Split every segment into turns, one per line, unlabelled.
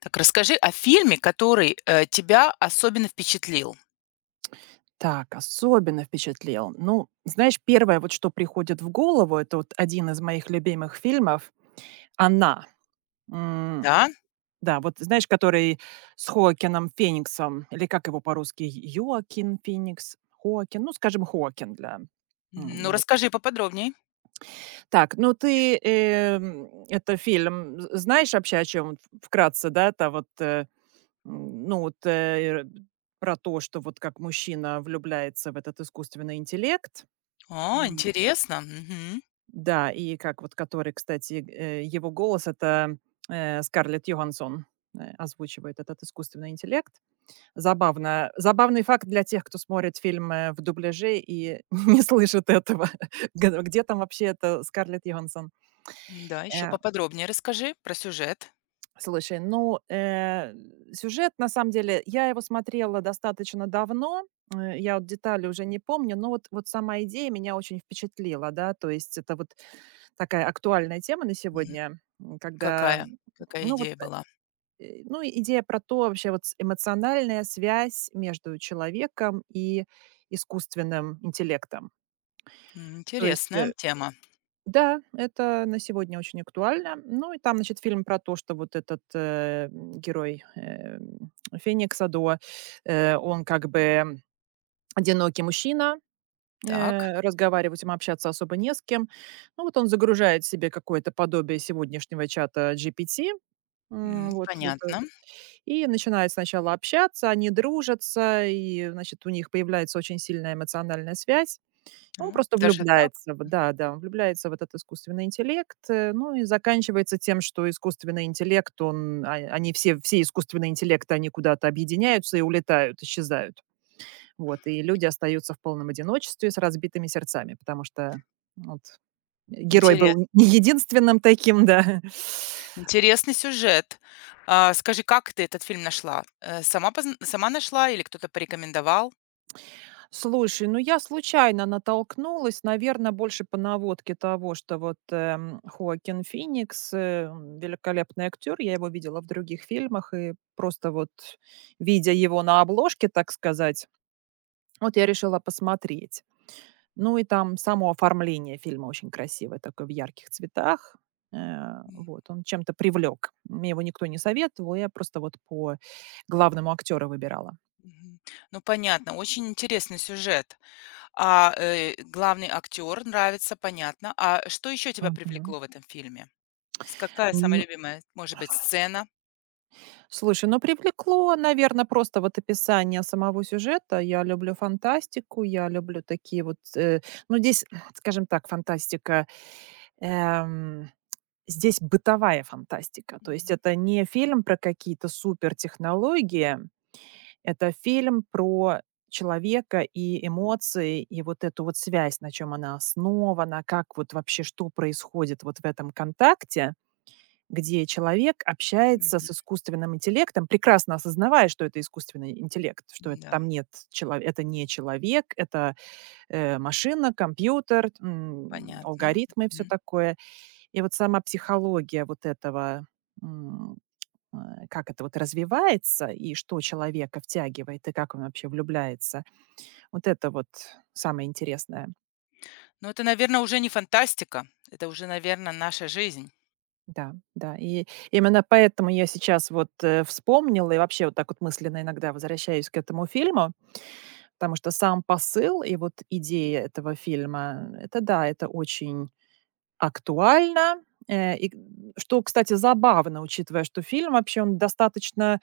Так расскажи о фильме, который, тебя особенно впечатлил.
Так, особенно впечатлил. Ну, знаешь, первое, вот что приходит в голову, это вот один из моих любимых фильмов "Она". М,
Да?
да, вот знаешь, который с Хоакином Фениксом, или как его по-русски, Йоакин Феникс, Хоакин, ну, скажем, Хоакин для,
Мгм. Ну,
его.
расскажи поподробней.
Так, ну ты, это фильм з знаешь вообще, о чём вкратце, да, это вот, ну вот, про то, что вот как мужчина влюбляется в этот искусственный интеллект.
О, интересно. Мгм.
Да, и как вот который, кстати, его голос- это, Скарлетт Йоханссон, озвучивает этот искусственный интеллект. Забавно. Забавный факт для тех, кто смотрит фильм, в дубляже и не слышит этого. Г где там вообще это Скарлетт Йоханссон?
Да, еще
Э,
поподробнее расскажи про сюжет.
слушай, ну, сюжет, на самом деле, я его смотрела достаточно давно, я вот детали уже не помню, но вот сама идея меня очень впечатлила, да. То есть это вот такая актуальная тема на
Мгм.
сегодня, когда,
Какая
ну вот,
идея была?
ну, идея про то вообще вот с эмоциональная связь между человеком и искусственным интеллектом.
М,
То есть,
интересная тема.
да, это на сегодня очень актуально. Ну и там, значит, фильм про то, что вот этот, герой, м, Феникса До, он как бы одинокий мужчина.
Так,
Разговаривать им, общаться особо не с кем. Ну, вот он загружает себе какое-то подобие сегодняшнего чата GPT.
м,
Вот это.
понятно.
И начинает сначала общаться, они дружатся, и, значит, у них появляется очень сильная эмоциональная связь. Он
Ну,
просто
даже так?
влюбляется, да, да, он влюбляется в этот искусственный интеллект, ну и заканчивается тем, что искусственный интеллект, он, они все, искусственные интеллекты, они куда-то объединяются и улетают, исчезают. Вот, и люди остаются в полном одиночестве с разбитыми сердцами, потому что вот герой
Интерес
был не единственным таким, да.
интересный сюжет. А, скажи, как ты этот фильм нашла? Сама нашла или кто-то порекомендовал?
Слушай, ну я случайно натолкнулась, наверное, больше по наводке того, что вот, Хоакин Феникс, великолепный актер, я его видела в других фильмах, и просто вот видя его на обложке, так сказать, вот я решила посмотреть. Ну и там само оформление фильма очень красивое, такое в ярких цветах. Вот, он чем-то привлек. Мне его никто не советовал, я просто вот по главному актеру выбирала.
Мгм. Ну, понятно, очень интересный сюжет. А, главный актер нравится, понятно. А что еще тебя
Мгм.
привлекло в этом фильме? С какая самая
Н
любимая, может быть, сцена?
Слушай, ну привлекло, наверное, просто вот описание самого сюжета. Я люблю фантастику, я люблю такие вот, ну, здесь, скажем так, фантастика, эм, здесь бытовая фантастика. То есть
Мгм.
это не фильм про какие-то супертехнологии. Это фильм про человека и эмоции, и вот эту вот связь, на чем она основана, как вот вообще, что происходит вот в этом контакте, где человек общается с
Мгм.
искусственным интеллектом, прекрасно осознавая, что это искусственный интеллект, что это
Да,
там нет чело это не человек, это, машина, компьютер,
понятно.
алгоритмы и всё
Мгм.
такое. И вот сама психология вот этого, м, как это вот развивается и что человека втягивает, и как он вообще влюбляется. Вот это вот самое интересное.
Ну, это, наверное, уже не фантастика. Это уже, наверное, наша жизнь.
Да, да. И именно поэтому я сейчас вот вспомнила и вообще вот так вот мысленно иногда возвращаюсь к этому фильму, потому что сам посыл и вот идея этого фильма, это да, это очень актуально, и, что, кстати, забавно, учитывая, что фильм вообще он достаточно,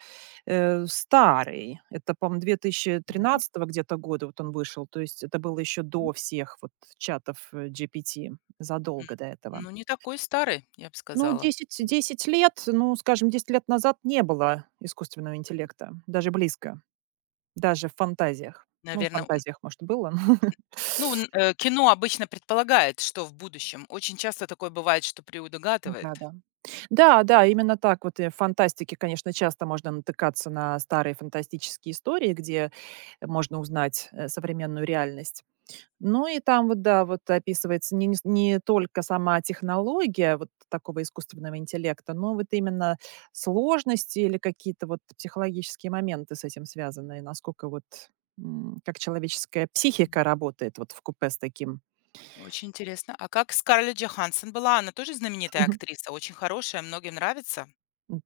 старый. Это, по-моему, две тысячи
Да?
тринадцатого где-то года вот он вышел. То есть это было еще до всех вот чатов, GPT,
М.
задолго до этого.
Ну, не такой старый, я бы
Ну,
сказала.
десять лет, ну, скажем, 10 лет назад не было искусственного интеллекта, даже близко, даже в фантазиях. Ну, в
Наверное,
фантазиях, может, было, но
кино обычно предполагает, что в будущем. Очень часто такое бывает, что приудогадывает.
Да-да. Да-да, именно так. Вот, в фантастике, конечно, часто можно натыкаться на старые фантастические истории, где можно узнать, современную реальность. Ну и там вот, да, вот описывается не только сама технология вот такого искусственного интеллекта, но вот именно сложности или какие-то вот психологические моменты с этим связаны, и насколько вот, как человеческая психика работает вот в купе с таким.
Очень интересно. А как Скарлетт Джоханссон была? Она тоже знаменитая актриса, очень хорошая, многим нравится.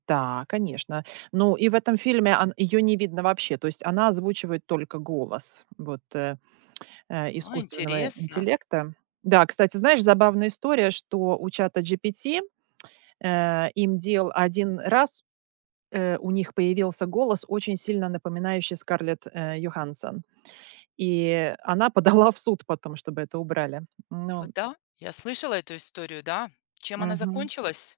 Да, конечно. Ну, и в этом фильме ее не видно вообще. То есть она озвучивает только голос вот,
А,
искусственного
интересно.
интеллекта. Да, кстати, знаешь, забавная история, что у чата GPT им дел один раз у них появился голос, очень сильно напоминающий Скарлетт Йоханссон. И она подала в суд потом, чтобы это убрали. Ну,
Вот да, я слышала эту историю, да. Чем она
мгм.
закончилась?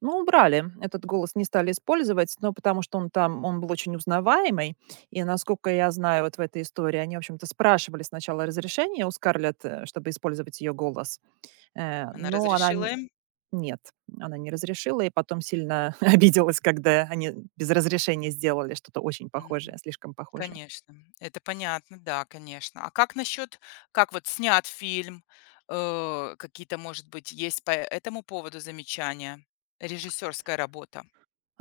Ну, убрали. Этот голос не стали использовать, но потому что он там, он был очень узнаваемый. И насколько я знаю вот в этой истории, они, в общем-то, спрашивали сначала разрешение у Скарлетт, чтобы использовать ее голос.
Она
Но она
разрешила им?
нет, она не разрешила, и потом сильно обиделась, когда они без разрешения сделали что-то очень
М,
похожее, слишком похожее.
конечно, это понятно, да, конечно. А как насчет, как вот снят фильм, какие-то, может быть, есть по этому поводу замечания? Режиссерская работа.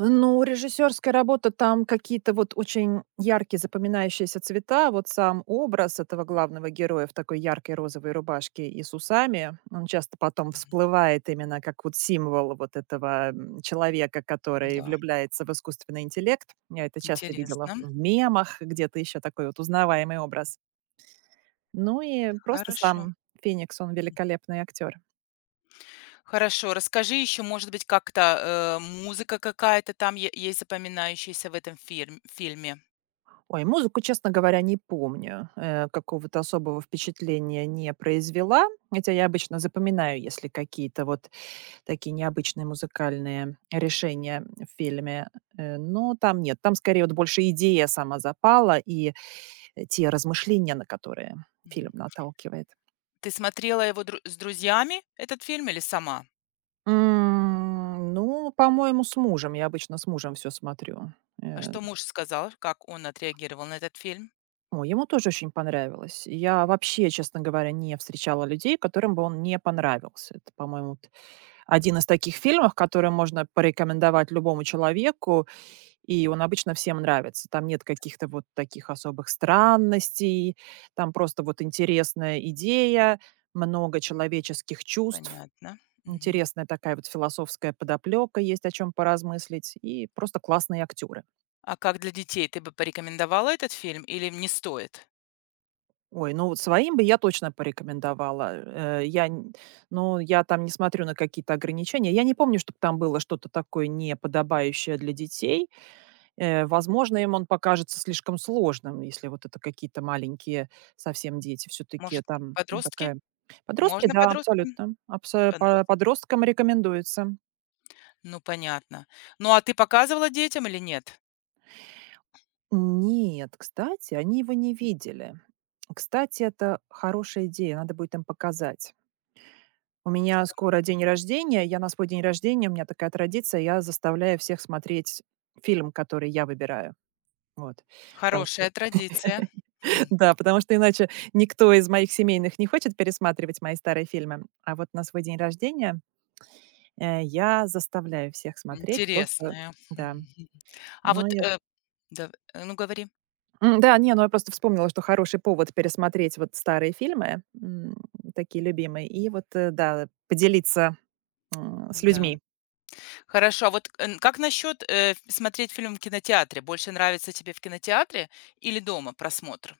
Ну, режиссерская работа, там какие-то вот очень яркие запоминающиеся цвета. Вот сам образ этого главного героя в такой яркой розовой рубашке и с усами, он часто потом
Мгм.
всплывает именно как вот символ вот этого человека, который
Да,
влюбляется в искусственный интеллект. Я это часто видела
интересно,
в мемах, где-то еще такой вот узнаваемый образ. Ну и просто
хорошо.
сам Феникс, он великолепный актер.
Хорошо, расскажи еще, может быть, как-то, музыка какая-то там е есть запоминающаяся в этом фирм фильме?
Ой, музыку, честно говоря, не помню. Какого-то особого впечатления не произвела. Хотя я обычно запоминаю, если какие-то вот такие необычные музыкальные решения в фильме. Но там нет. Там скорее вот больше идея сама запала и те размышления, на которые фильм
Мгм.
наталкивает.
Ты смотрела его дру с друзьями, этот фильм, или сама?
Ну, по-моему, с мужем. Я обычно с мужем все смотрю.
А
Э,
что муж сказал? Как он отреагировал на этот фильм?
О, ему тоже очень понравилось. Я вообще, честно говоря, не встречала людей, которым бы он не понравился. Это, по-моему, вот один из таких фильмов, который можно порекомендовать любому человеку, и он обычно всем нравится. Там нет каких-то вот таких особых странностей, там просто вот интересная идея, много человеческих чувств,
Понятно. Мгм.
интересная такая вот философская подоплека, есть о чем поразмыслить, и просто классные актеры.
А как для детей? Ты бы порекомендовала этот фильм или не стоит?
Ой, ну вот своим бы я точно порекомендовала. Э, я, н ну, я там не смотрю на какие-то ограничения. Я не помню, чтобы там было что-то такое неподобающее для детей. Возможно, им он покажется слишком сложным, если вот это какие-то маленькие совсем дети. Все таки
Может,
там, ну,
подростки?
такая подростки,
Можно
да,
подросткам?
абсолютно. Абсо по
Подросткам.
подросткам рекомендуется.
Ну, понятно. Ну, а ты показывала детям или нет?
Нет, кстати, они его не видели. Кстати, это хорошая идея, надо будет им показать. У меня скоро день рождения. Я на свой день рождения, у меня такая традиция, я заставляю всех смотреть фильм, который я выбираю. Вот. Потому что
Хорошая традиция. Мгм.
да, потому что иначе никто из моих семейных не хочет пересматривать мои старые фильмы. А вот на свой день рождения, я заставляю всех смотреть то, что
Интересная.
да.
Мгм. А
Но
вот,
я
да, ну говори.
Да, не, ну я просто вспомнила, что хороший повод пересмотреть вот старые фильмы, такие любимые, и вот, да, поделиться, с
Да.
людьми.
Хорошо, а вот, эн как насчет, смотреть фильм в кинотеатре? Больше нравится тебе в кинотеатре или дома просмотр?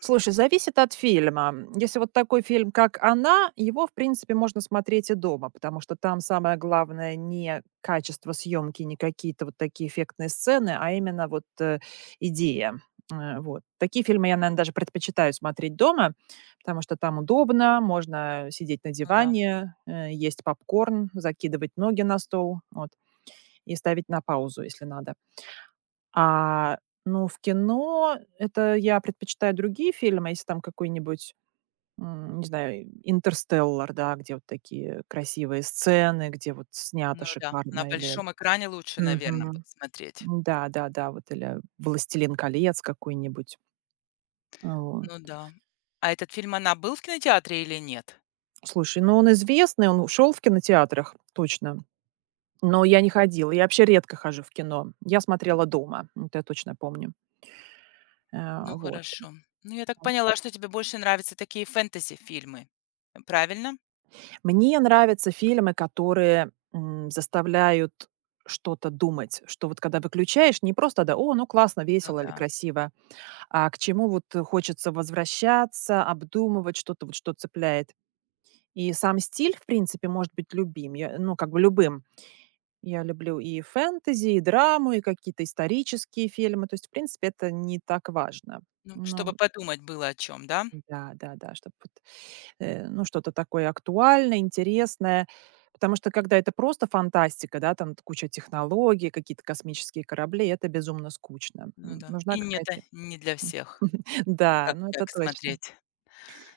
Слушай, зависит от фильма. Если вот такой фильм, как "Она", его, в принципе, можно смотреть и дома, потому что там самое главное не качество съемки, не какие-то вот такие эффектные сцены, а именно вот, идея. Вот. Такие фильмы я, наверное, даже предпочитаю смотреть дома, потому что там удобно, можно сидеть на
Ну да,
диване, есть попкорн, закидывать ноги на стол, вот, и ставить на паузу, если надо. А, ну, в кино это я предпочитаю другие фильмы, если там какой-нибудь, не знаю, "Интерстеллар", да, где вот такие красивые сцены, где вот снято
ну да. На
шикарно или
большом экране лучше, наверное,
мгм.
смотреть.
Да-да-да, вот или "Властелин колец" какой-нибудь. О,
Ну да. А этот фильм, она, был в кинотеатре или нет?
слушай, ну, он известный, он ушел в кинотеатрах, точно, но я не ходила. Я вообще редко хожу в кино. Я смотрела дома, это я точно помню.
Ну,
Вот.
хорошо. Ну, я так поняла, что тебе больше нравятся такие фэнтези-фильмы. Правильно?
Мне нравятся фильмы, которые, заставляют что-то думать, что вот когда выключаешь, не просто, да: "О, ну классно,
Ну
весело или
да.
красиво", а к чему вот хочется возвращаться, обдумывать что-то, вот что цепляет. И сам стиль, в принципе, может быть любим. Я, ну, как бы любым. Я люблю и фэнтези, и драму, и какие-то исторические фильмы. То есть, в принципе, это не так важно.
Ну,
Но
чтобы подумать было о чем, да?
да, да-да, чтобы ну, что-то такое актуальное, интересное. Потому что когда это просто фантастика, да, там куча технологий, какие-то космические корабли, это безумно скучно.
Ну да.
Нужна
И не это
какая-то...
не для
м,
всех.
да,
Как
ну это
так
точно,
смотреть?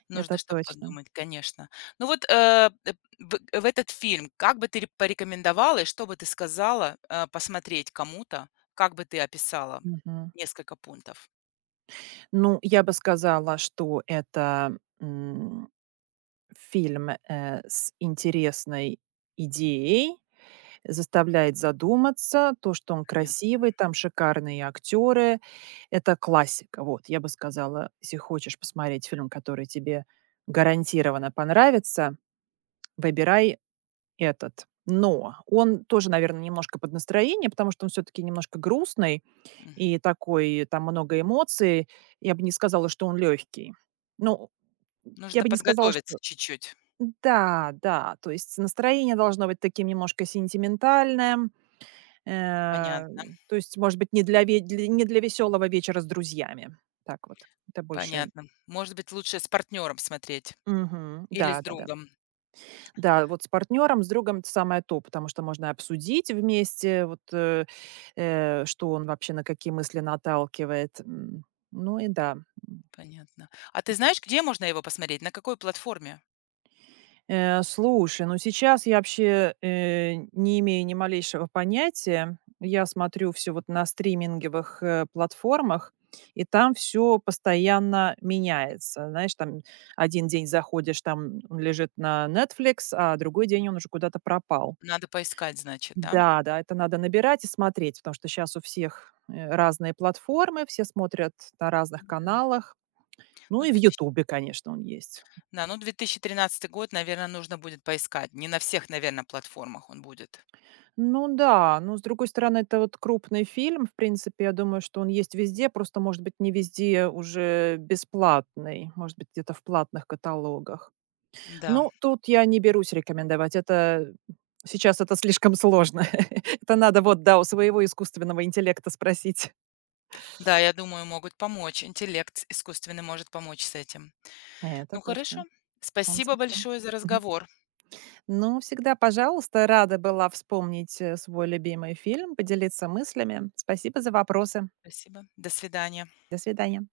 Нужно,
это
чтобы
точно.
подумать, конечно. Ну вот, э, э, в этот фильм как бы ты ре порекомендовала и что бы ты сказала, посмотреть кому-то? Как бы ты описала?
Мгм.
Несколько пунктов.
Ну, я бы сказала, что это фильм с интересной идеей, заставляет задуматься то, что он
Понятно.
красивый, там шикарные актеры. Это классика. Вот, я бы сказала, если хочешь посмотреть фильм, который тебе гарантированно понравится, выбирай этот. Но он тоже, наверное, немножко под настроение, потому что он все-таки немножко грустный
Мгм.
и такой, там много эмоций. Я бы не сказала, что он легкий. Ну, я
Нужно
бы не сказала, что...
подготовиться чуть-чуть.
Да, да, то есть настроение должно быть таким немножко сентиментальным, Э,
Понятно.
то есть, может быть, не для веселого вечера с друзьями. Так вот. Это больше
Понятно. Может быть, лучше с партнером смотреть
мгм.
или с
Да-да-да. Да,
другом.
да. Да, вот с партнером, с другом- это самое то, потому что можно обсудить вместе, вот, что он вообще, на какие мысли наталкивает. Ну и да.
Понятно. А ты знаешь, где можно его посмотреть? На какой платформе?
Слушай, ну сейчас я вообще, не имею ни малейшего понятия. Я смотрю все вот на стриминговых, платформах, и там все постоянно меняется. Знаешь, там один день заходишь, там он лежит на Netflix, а другой день он уже куда-то пропал.
Надо поискать, значит, да?
Да, да, это надо набирать и смотреть, потому что сейчас у всех, разные платформы, все смотрят на разных
Да.
каналах. Ну
Ну,
и в
2000
"Ютубе", конечно, он есть.
да, ну 2013 год, наверное, нужно будет поискать. Не на всех, наверное, платформах он будет.
Ну да, но с другой стороны, это вот крупный фильм. В принципе, я думаю, что он есть везде, просто, может быть, не везде уже бесплатный, может быть, где-то в платных каталогах.
Да,
Ну, тут я не берусь рекомендовать. Это сейчас это слишком сложно. Это надо вот, да, у своего искусственного интеллекта спросить.
да, я думаю, могут помочь. Интеллект искусственный может помочь с этим.
Это
Ну хорошо.
точно. Он
Спасибо
совсем.
большое за
Мгм.
разговор.
Ну, всегда, пожалуйста, рада была вспомнить свой любимый фильм, поделиться мыслями. Спасибо за вопросы.
Спасибо. До свидания.
До свидания.